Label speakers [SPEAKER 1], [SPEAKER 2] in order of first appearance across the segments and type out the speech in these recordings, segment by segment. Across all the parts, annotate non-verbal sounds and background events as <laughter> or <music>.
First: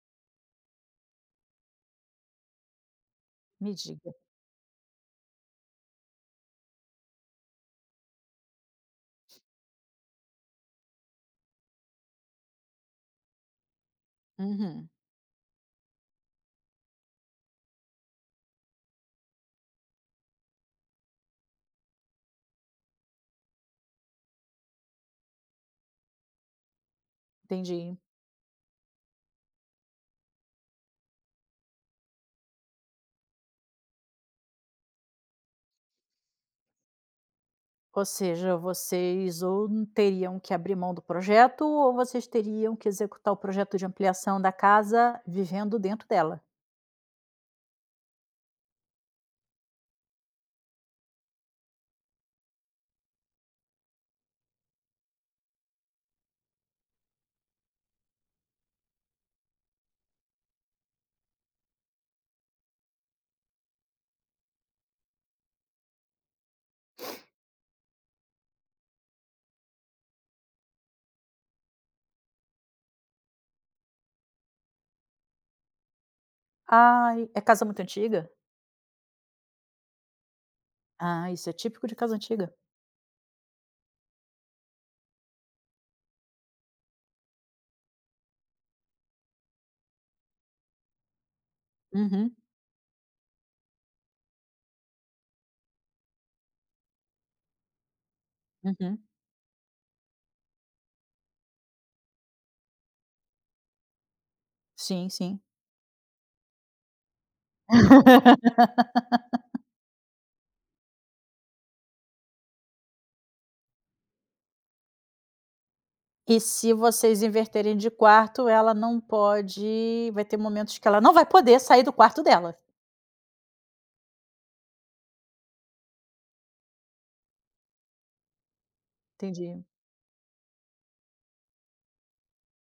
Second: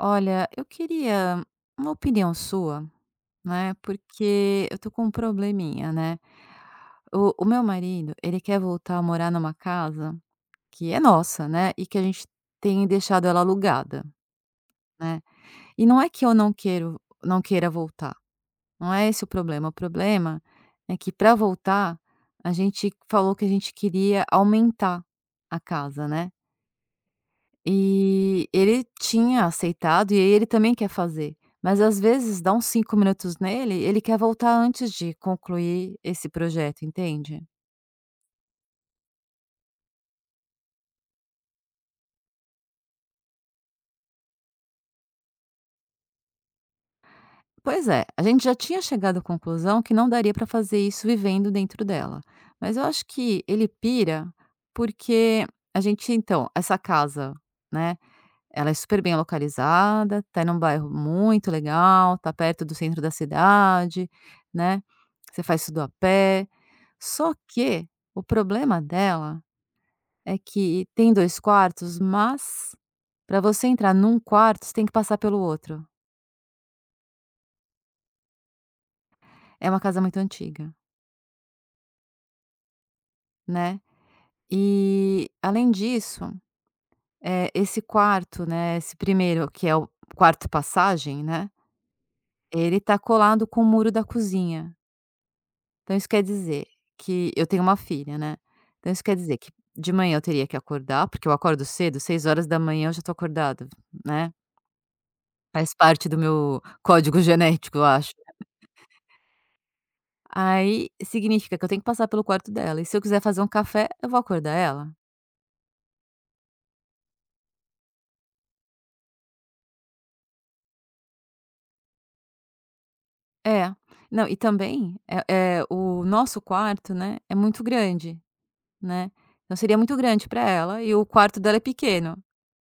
[SPEAKER 1] Olha, eu queria uma opinião sua,
[SPEAKER 2] Me
[SPEAKER 1] né,
[SPEAKER 2] diga.
[SPEAKER 1] porque eu tô com um probleminha, né. O meu marido, ele quer voltar a morar numa casa que é nossa, né, e que a gente tem deixado ela alugada,
[SPEAKER 2] Uhum,
[SPEAKER 1] né. E não é que eu não queira voltar, não é esse o problema é que para voltar, a gente falou que a gente queria aumentar a casa, né.
[SPEAKER 2] entendi.
[SPEAKER 1] E ele tinha aceitado, e aí ele também quer fazer, mas às vezes dá uns 5 minutos nele, ele quer voltar antes de concluir esse projeto, entende?
[SPEAKER 2] Ou seja, vocês ou teriam que abrir mão do projeto, ou vocês teriam que executar o projeto de ampliação da casa vivendo dentro dela.
[SPEAKER 1] Pois é, a gente já tinha chegado à conclusão que não daria para fazer isso vivendo dentro dela, mas eu acho que ele pira, porque a gente então, essa casa, né, ela é super bem localizada, tá num bairro muito legal, tá perto do centro da cidade, né, você faz tudo a pé. Só que o problema dela é que tem 2 quartos, mas para você entrar num quarto, você tem que passar pelo outro.
[SPEAKER 2] Ai, é casa muito antiga?
[SPEAKER 1] É uma casa muito antiga,
[SPEAKER 2] Ah, isso é típico de casa antiga.
[SPEAKER 1] né. E além disso, esse quarto, né, esse primeiro que é o quarto passagem, né,
[SPEAKER 2] Uhum,
[SPEAKER 1] ele tá colado com o muro da cozinha. Então isso quer dizer que eu tenho uma filha, né, então
[SPEAKER 2] uhum.
[SPEAKER 1] isso quer dizer que de manhã eu teria que acordar, porque eu acordo cedo, 6 horas da manhã eu já estou acordada, né,
[SPEAKER 2] Sim, sim.
[SPEAKER 1] faz parte do meu código genético, eu acho. Aí significa que eu tenho que passar pelo quarto dela e se eu quiser fazer um café, eu vou acordar ela?
[SPEAKER 2] E se vocês inverterem de quarto, ela não pode. Vai ter momentos que ela não vai poder sair do quarto dela.
[SPEAKER 1] É. Não, e também, o nosso quarto, né, é muito grande, né, então
[SPEAKER 2] Entendi.
[SPEAKER 1] seria muito grande pra ela e o quarto dela é pequeno,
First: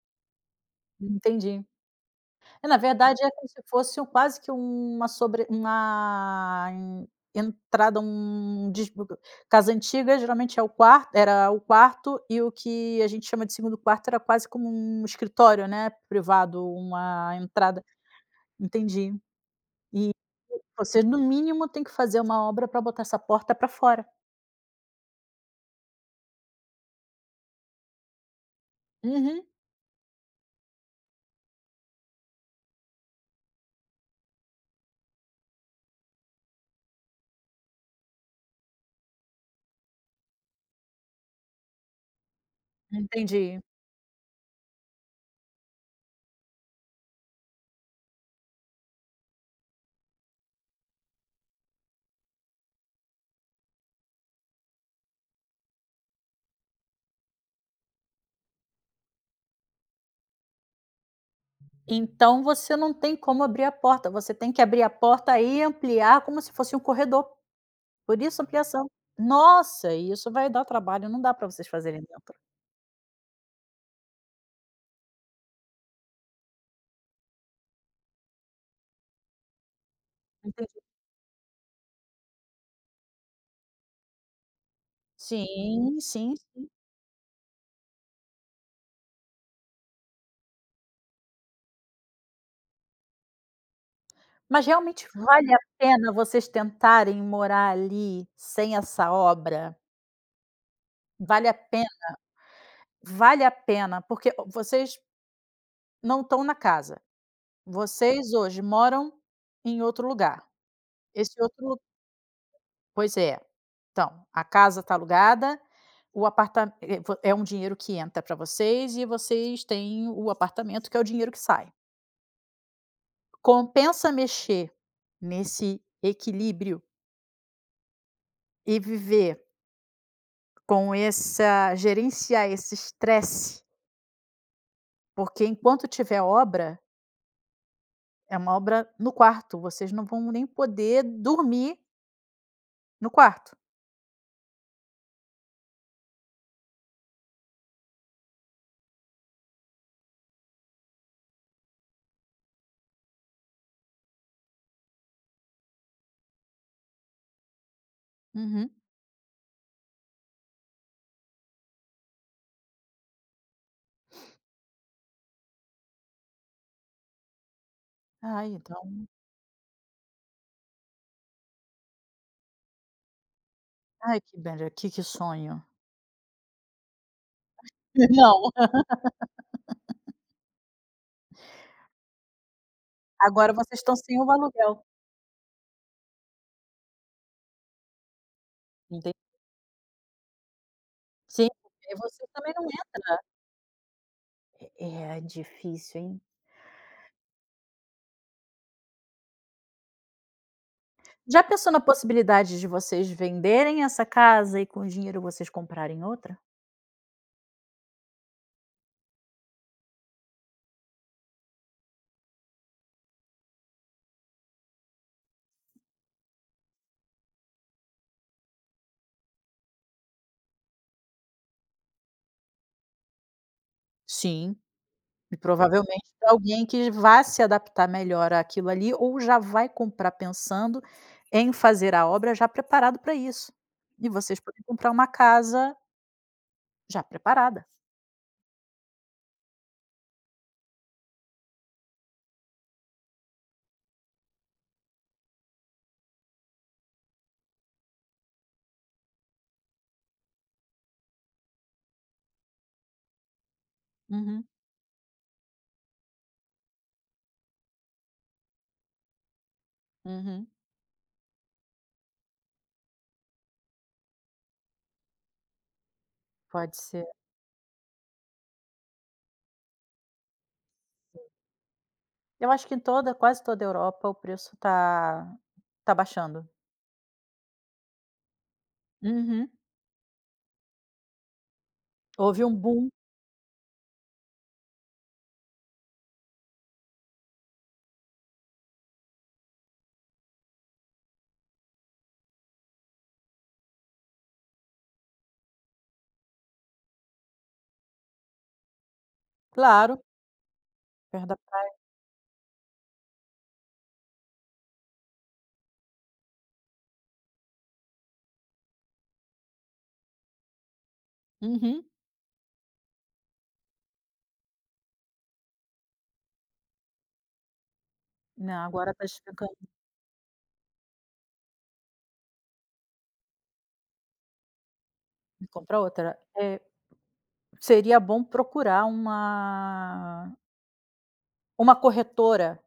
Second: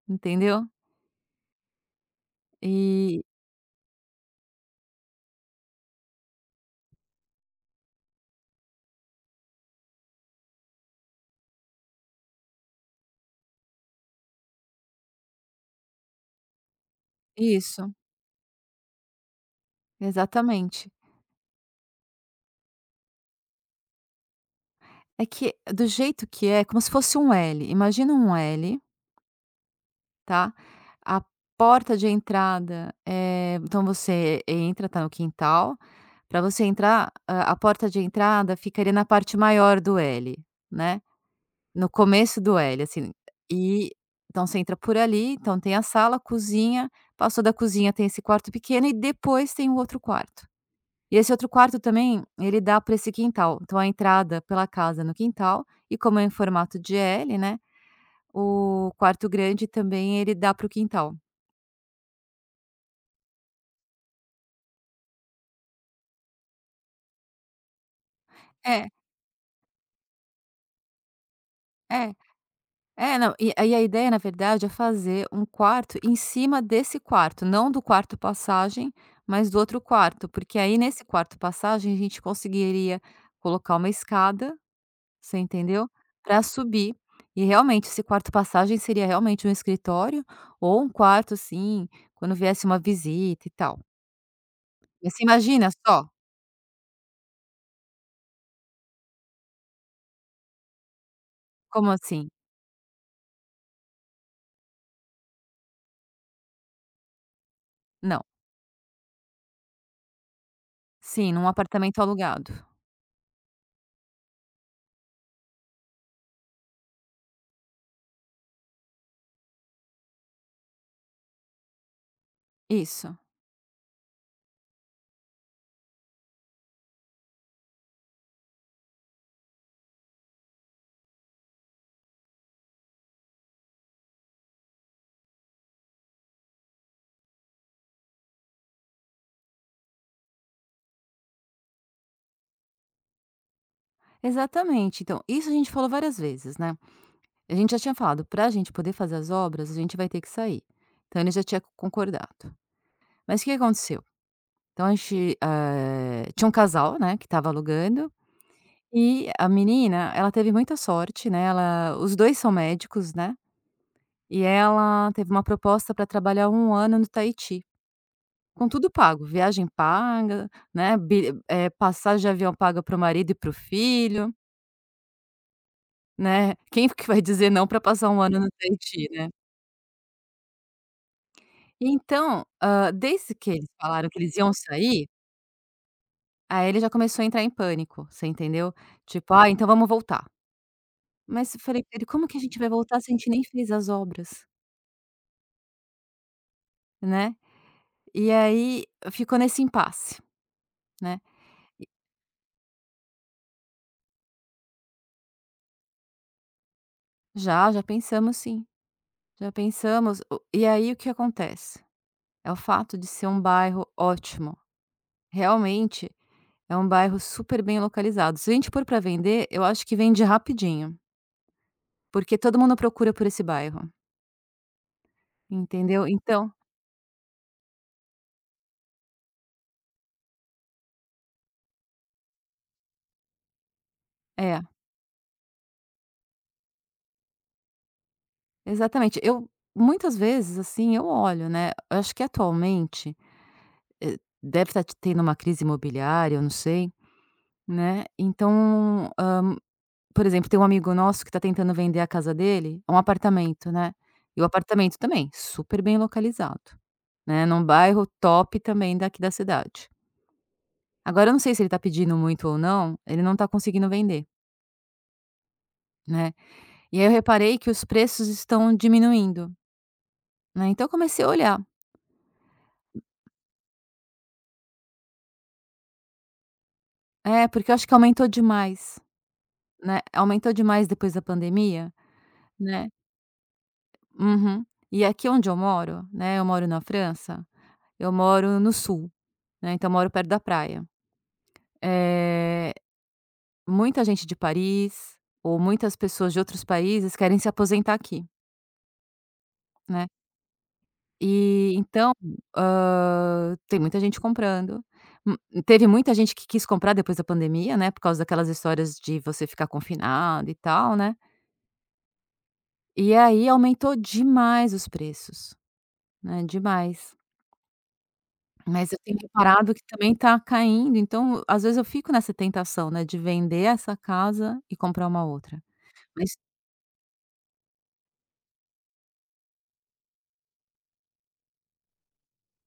[SPEAKER 1] entendeu?
[SPEAKER 2] Entendi. É, na
[SPEAKER 1] E
[SPEAKER 2] verdade, é como se fosse um quase que uma sobre uma entrada, um des casa antiga geralmente é o quarto era o quarto e o que a gente chama de segundo quarto era quase como um escritório, né, privado, uma entrada.
[SPEAKER 1] isso,
[SPEAKER 2] Entendi. E
[SPEAKER 1] exatamente.
[SPEAKER 2] você no mínimo tem que fazer uma obra para botar essa porta para fora.
[SPEAKER 1] É que do jeito que é, como se fosse um L. Imagina um L,
[SPEAKER 2] Uhum,
[SPEAKER 1] tá? A porta de entrada, então você entra, tá no quintal. Para você entrar, a porta de entrada ficaria na parte maior do L, né? No começo do L, assim.
[SPEAKER 2] entendi.
[SPEAKER 1] E então você entra por ali, então tem a sala, cozinha, passou da cozinha tem esse quarto pequeno e depois tem o outro quarto. E esse outro quarto também, ele dá para esse quintal. Então a entrada pela casa é no quintal e como é em formato de L, né, o quarto grande também ele dá para o quintal.
[SPEAKER 2] Então você não tem como abrir a porta, você tem que abrir a porta e ampliar como se fosse um corredor. Por isso ampliação.
[SPEAKER 1] É,
[SPEAKER 2] Nossa, e isso vai dar trabalho, não dá para vocês fazerem
[SPEAKER 1] é.
[SPEAKER 2] dentro.
[SPEAKER 1] É, não, e aí a ideia na verdade é fazer um quarto em cima desse quarto, não do quarto passagem, mas do outro quarto, porque aí
[SPEAKER 2] Entendi.
[SPEAKER 1] nesse quarto passagem a gente conseguiria colocar uma escada. Você entendeu?
[SPEAKER 2] Sim, sim.
[SPEAKER 1] Para subir. E realmente esse quarto passagem seria realmente um escritório ou um quarto, assim, quando viesse uma visita e tal.
[SPEAKER 2] Mas realmente
[SPEAKER 1] Mas você
[SPEAKER 2] vale a
[SPEAKER 1] imagina só?
[SPEAKER 2] pena vocês tentarem morar ali sem essa obra? Vale a pena
[SPEAKER 1] Como assim?
[SPEAKER 2] vale a pena, porque vocês não estão na casa,
[SPEAKER 1] Não.
[SPEAKER 2] vocês hoje moram em outro lugar.
[SPEAKER 1] Sim,
[SPEAKER 2] Esse
[SPEAKER 1] num
[SPEAKER 2] outro lu
[SPEAKER 1] apartamento alugado.
[SPEAKER 2] pois é. Então, a casa está alugada, o aparta é um dinheiro que entra para vocês e vocês têm o apartamento que é o dinheiro que sai.
[SPEAKER 1] Isso,
[SPEAKER 2] Compensa mexer nesse equilíbrio e viver com essa gerenciar esse estresse, porque enquanto tiver obra, é uma obra no quarto, vocês não vão nem poder dormir no quarto.
[SPEAKER 1] exatamente. Então, isso a gente falou várias vezes, né. A gente já tinha falado: "Para a gente poder fazer as obras, a gente vai ter que sair". Então ele já tinha concordado. Mas o que que aconteceu? Então a gente, tinha um casal, né, que estava alugando.
[SPEAKER 2] Uhum.
[SPEAKER 1] E a menina, ela teve muita sorte, né, ela os 2 são médicos, né, e ela teve uma proposta para trabalhar um ano no Tahiti,
[SPEAKER 2] Ai,
[SPEAKER 1] com tudo
[SPEAKER 2] então
[SPEAKER 1] pago, viagem paga, né, passagem de avião paga para o marido e para o
[SPEAKER 2] ai,
[SPEAKER 1] filho,
[SPEAKER 2] que bele que sonho.
[SPEAKER 1] né, quem que vai dizer não para
[SPEAKER 2] <laughs>
[SPEAKER 1] passar um ano
[SPEAKER 2] Não,
[SPEAKER 1] no Tahiti, né. Então, desde que
[SPEAKER 2] agora
[SPEAKER 1] eles
[SPEAKER 2] vocês estão
[SPEAKER 1] falaram
[SPEAKER 2] sem
[SPEAKER 1] que
[SPEAKER 2] o
[SPEAKER 1] eles iam
[SPEAKER 2] aluguel,
[SPEAKER 1] sair, aí ele já começou a entrar em pânico, você entendeu?
[SPEAKER 2] enten
[SPEAKER 1] Tipo: "Ah, então vamos voltar".
[SPEAKER 2] sim,
[SPEAKER 1] Mas eu falei
[SPEAKER 2] porque
[SPEAKER 1] pra ele:
[SPEAKER 2] você
[SPEAKER 1] "Como que a
[SPEAKER 2] também
[SPEAKER 1] gente
[SPEAKER 2] não
[SPEAKER 1] vai voltar se a
[SPEAKER 2] entra.
[SPEAKER 1] gente nem fez as obras,
[SPEAKER 2] É difícil, hein?
[SPEAKER 1] né?" E aí ficou nesse impasse, né.
[SPEAKER 2] Já pensou na possibilidade de vocês venderem essa casa e com o dinheiro vocês comprarem outra?
[SPEAKER 1] Já, já pensamos sim, já pensamos. O e aí o que acontece? É o fato de ser um bairro ótimo, realmente é um bairro super bem localizado. Se a gente pôr para vender, eu acho que vende rapidinho, porque todo mundo procura por esse bairro,
[SPEAKER 2] Sim, e
[SPEAKER 1] entendeu?
[SPEAKER 2] provavelmente pra
[SPEAKER 1] Então
[SPEAKER 2] alguém que vá se adaptar melhor àquilo ali, ou já vai comprar pensando em fazer a obra já preparado para isso. E vocês
[SPEAKER 1] é,
[SPEAKER 2] podem comprar uma casa já preparada.
[SPEAKER 1] exatamente. Eu muitas vezes, assim, eu olho, né, eu acho que atualmente, eh, deve estar tendo uma crise imobiliária, eu não sei, né, então. Por exemplo, tem um amigo nosso que tá tentando vender a casa dele, é um apartamento, né, e
[SPEAKER 2] Uhum,
[SPEAKER 1] o apartamento também super bem localizado, né, num bairro top também daqui da cidade.
[SPEAKER 2] uhum.
[SPEAKER 1] Agora eu não sei se ele tá pedindo muito ou não, ele não tá conseguindo vender, né.
[SPEAKER 2] Pode
[SPEAKER 1] E
[SPEAKER 2] ser.
[SPEAKER 1] aí eu reparei que os preços estão diminuindo, né, então eu comecei a olhar.
[SPEAKER 2] Eu acho que em toda quase toda a Europa o preço tá tá baixando.
[SPEAKER 1] É, porque eu acho que aumentou demais,
[SPEAKER 2] Uhum.
[SPEAKER 1] né, aumentou demais depois da pandemia,
[SPEAKER 2] Houve um
[SPEAKER 1] né.
[SPEAKER 2] boom,
[SPEAKER 1] Uhum. E aqui onde eu moro, né, eu moro na França, eu moro no sul, né, então eu moro perto da praia. Eh, muita gente de Paris, ou muitas pessoas de outros países querem se aposentar aqui,
[SPEAKER 2] claro,
[SPEAKER 1] né.
[SPEAKER 2] perto da praia.
[SPEAKER 1] E então, tem muita gente comprando. Hum, teve muita gente que quis comprar depois da pandemia, né, por causa daquelas histórias de você ficar confinado e tal, né.
[SPEAKER 2] Uhum.
[SPEAKER 1] E aí aumentou demais os preços, né, demais.
[SPEAKER 2] Não,
[SPEAKER 1] Mas
[SPEAKER 2] agora
[SPEAKER 1] eu
[SPEAKER 2] tá
[SPEAKER 1] tenho
[SPEAKER 2] despencando.
[SPEAKER 1] reparado que também tá caindo, então às vezes eu fico nessa tentação, né, de vender essa casa e comprar uma outra.
[SPEAKER 2] Comprar outra.
[SPEAKER 1] Mas
[SPEAKER 2] Seria bom procurar uma corretora.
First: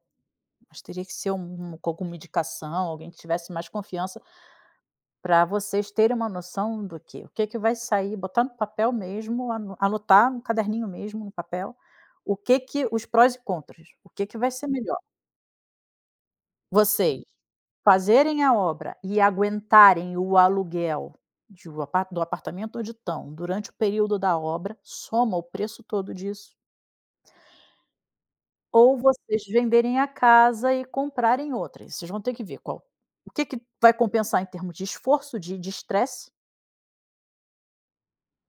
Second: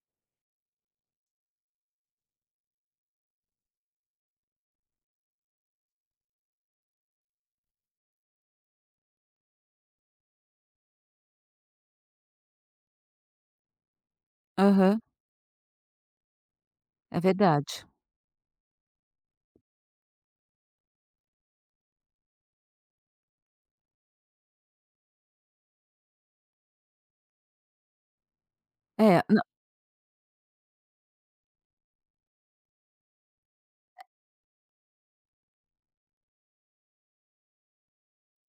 [SPEAKER 2] Mas teria que ser um com alguma indicação, alguém que tivesse mais confiança, para vocês terem uma noção do que o que que vai sair, botar no papel mesmo, anotar no caderninho mesmo, no papel, o que que os prós e contras, o que que vai ser melhor.
[SPEAKER 1] aham, é
[SPEAKER 2] Vocês
[SPEAKER 1] verdade.
[SPEAKER 2] fazerem a obra e aguentarem o aluguel de o apar do apartamento onde estão durante o período da obra, soma o preço todo disso. Ou
[SPEAKER 1] É,
[SPEAKER 2] vocês
[SPEAKER 1] não
[SPEAKER 2] venderem a casa e comprarem outra, e vocês vão ter que ver qual o que que vai compensar em termos de esforço, de estresse,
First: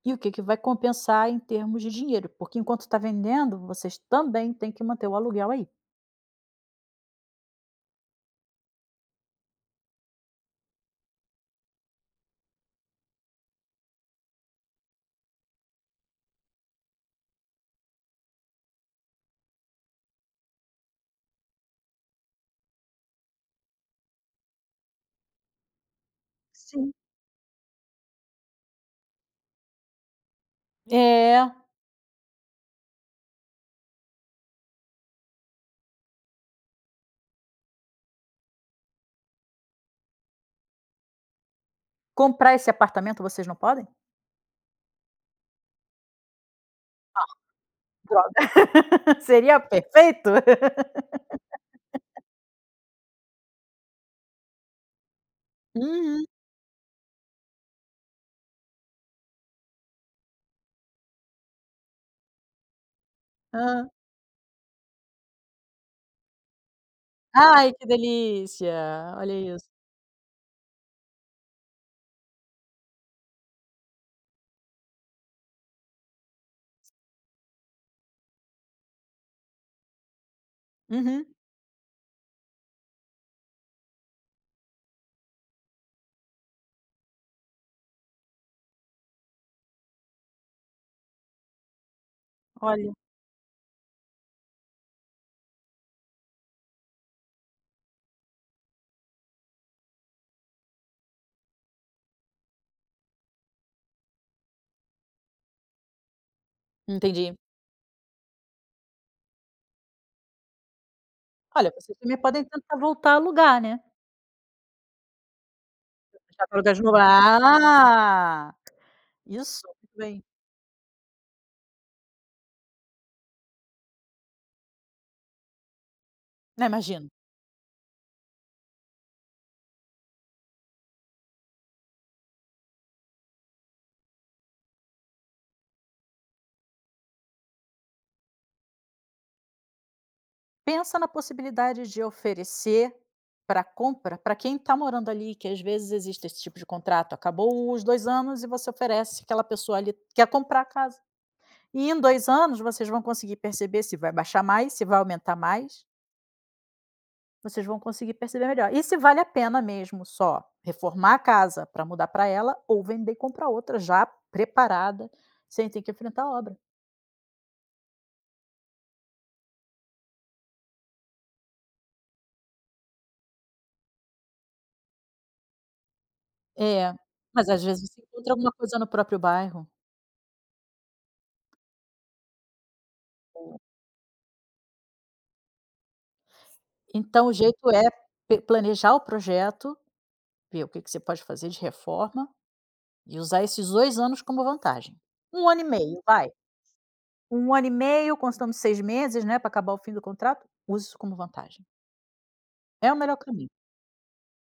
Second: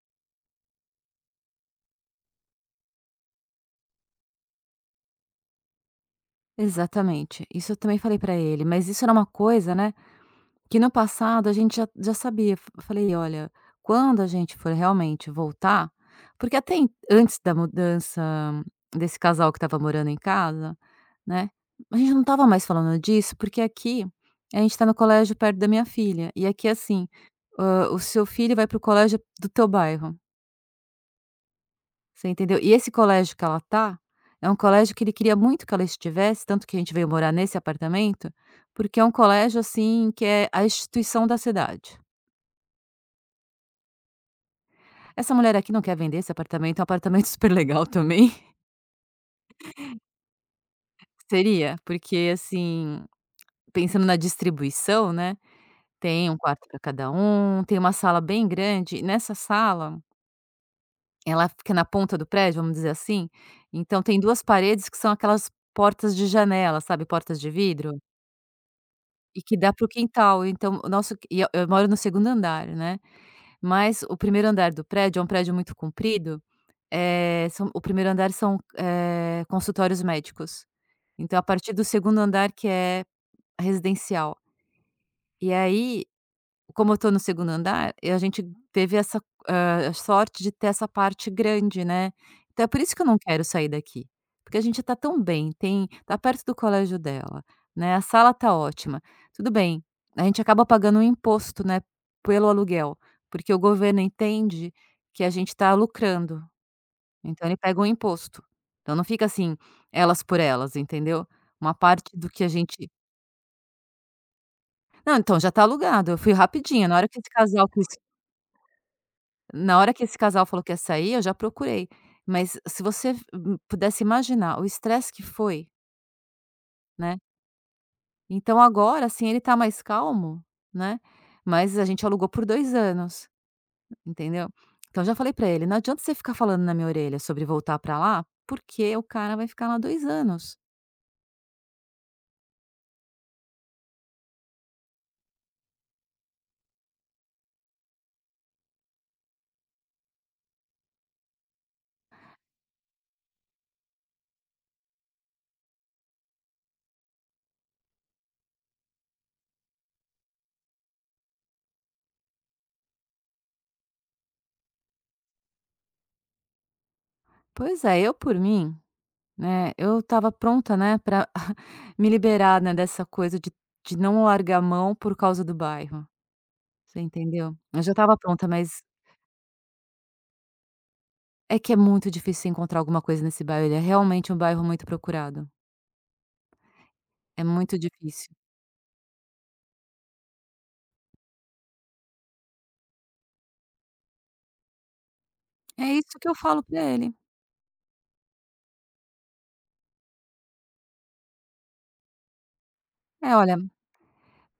[SPEAKER 2] e o que que vai compensar em termos de dinheiro, porque enquanto está vendendo, vocês também têm que manter o aluguel aí.
[SPEAKER 1] exatamente. Isso eu também falei pra ele, mas isso era uma coisa, né, que no passado a gente já sabia. F falei: "Olha, quando a gente for realmente voltar", porque até en antes da mudança desse casal que estava morando em casa, né, a gente não estava mais falando disso, porque aqui a gente tá no colégio perto da minha filha, e aqui é
[SPEAKER 2] Sim.
[SPEAKER 1] assim, o seu filho vai para o colégio do teu bairro.
[SPEAKER 2] É.
[SPEAKER 1] Você entendeu? E esse colégio que ela tá, é um colégio que ele queria muito que ela estivesse, tanto que a gente veio morar nesse apartamento, porque é um colégio, assim, que é a instituição da cidade.
[SPEAKER 2] Comprar esse apartamento vocês não podem?
[SPEAKER 1] Essa mulher aqui não quer vender esse apartamento, é um apartamento <laughs> super legal também. <laughs>
[SPEAKER 2] Droga, <laughs> seria perfeito. <laughs>
[SPEAKER 1] Seria, porque, assim, pensando na distribuição, né,
[SPEAKER 2] Uhum.
[SPEAKER 1] tem um quarto para cada um, tem uma sala bem grande, e nessa sala, ela fica na ponta do prédio, vamos dizer assim,
[SPEAKER 2] Hã.
[SPEAKER 1] então tem 2 paredes que são aquelas portas de janela, sabe, portas de
[SPEAKER 2] Ai, que
[SPEAKER 1] vidro?
[SPEAKER 2] delícia, olha
[SPEAKER 1] E que
[SPEAKER 2] isso.
[SPEAKER 1] dá para o quintal, então o nosso e eu moro no segundo andar, né, mas o primeiro andar do prédio é um prédio muito comprido, são o primeiro andar são, consultórios médicos.
[SPEAKER 2] Uhum.
[SPEAKER 1] Então a partir do segundo andar que é residencial. E aí como eu estou no segundo andar, a gente teve essa, sorte de ter essa parte grande, né. Então é por
[SPEAKER 2] Olha,
[SPEAKER 1] isso que eu não quero sair daqui, porque a gente tá tão bem, tem tá perto do colégio dela, né, a sala tá ótima. Tudo bem, a gente acaba pagando um imposto, né, pelo aluguel, porque o governo entende que a gente tá lucrando,
[SPEAKER 2] entendi.
[SPEAKER 1] então ele pega um imposto. Então não fica assim, elas por elas, entendeu.
[SPEAKER 2] Olha,
[SPEAKER 1] Uma
[SPEAKER 2] vocês
[SPEAKER 1] parte
[SPEAKER 2] também
[SPEAKER 1] do
[SPEAKER 2] podem
[SPEAKER 1] que a
[SPEAKER 2] tentar
[SPEAKER 1] gente
[SPEAKER 2] voltar a alugar, né.
[SPEAKER 1] não, então já tá alugado, eu fui
[SPEAKER 2] Tartarugas
[SPEAKER 1] rapidinho,
[SPEAKER 2] Ninja.
[SPEAKER 1] na hora que esse casal quis.
[SPEAKER 2] Ah! Isso,
[SPEAKER 1] Na hora
[SPEAKER 2] muito
[SPEAKER 1] que esse
[SPEAKER 2] bem.
[SPEAKER 1] casal falou que ia sair, eu já procurei. Mas se você pudesse imaginar o estresse que foi,
[SPEAKER 2] Não, imagino.
[SPEAKER 1] né. Então agora, assim, ele tá mais calmo, né, mas a gente alugou por 2 anos, entendeu. Então já falei pra ele: "Não adianta você ficar falando na minha orelha sobre voltar pra lá, porque o cara vai ficar lá 2 anos".
[SPEAKER 2] Pensa na possibilidade de oferecer para compra para quem está morando ali, que às vezes existe esse tipo de contrato. Acabou os 2 anos e você oferece, aquela pessoa ali quer comprar a casa. E em 2 anos vocês vão conseguir perceber se vai baixar mais, se vai aumentar mais, vocês vão conseguir perceber melhor. E se vale a pena mesmo só reformar a casa para mudar para ela ou vender e comprar outra já preparada, sem ter que enfrentar a obra.
[SPEAKER 1] Pois é, eu por mim, né, eu estava pronta, né, pra <laughs> me liberar, né, dessa coisa de não largar a mão por causa do bairro,
[SPEAKER 2] É,
[SPEAKER 1] você
[SPEAKER 2] mas
[SPEAKER 1] entendeu.
[SPEAKER 2] às
[SPEAKER 1] Eu
[SPEAKER 2] vezes
[SPEAKER 1] já
[SPEAKER 2] você
[SPEAKER 1] estava
[SPEAKER 2] encontra
[SPEAKER 1] pronta,
[SPEAKER 2] alguma coisa
[SPEAKER 1] mas
[SPEAKER 2] no próprio bairro.
[SPEAKER 1] é que é muito difícil encontrar alguma coisa nesse bairro, ele é realmente um bairro muito procurado,
[SPEAKER 2] Então o
[SPEAKER 1] é
[SPEAKER 2] jeito
[SPEAKER 1] muito
[SPEAKER 2] é
[SPEAKER 1] difícil.
[SPEAKER 2] pe planejar o projeto, ver o que que você pode fazer de reforma e usar esses 2 anos como vantagem. Um ano e
[SPEAKER 1] É
[SPEAKER 2] meio,
[SPEAKER 1] isso que
[SPEAKER 2] vai.
[SPEAKER 1] eu falo pra ele.
[SPEAKER 2] Um ano e meio, constando 6 meses, né, para acabar o fim do contrato, use isso como vantagem. É o melhor
[SPEAKER 1] "É,
[SPEAKER 2] caminho.
[SPEAKER 1] olha,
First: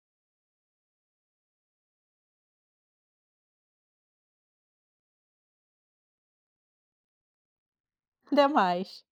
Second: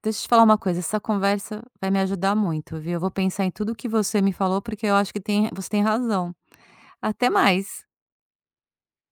[SPEAKER 1] deixa eu te falar uma coisa, essa conversa vai me ajudar muito, viu, eu vou pensar em tudo o que você me falou, porque eu acho que tem você tem razão. Até mais".
[SPEAKER 2] <laughs> Até mais.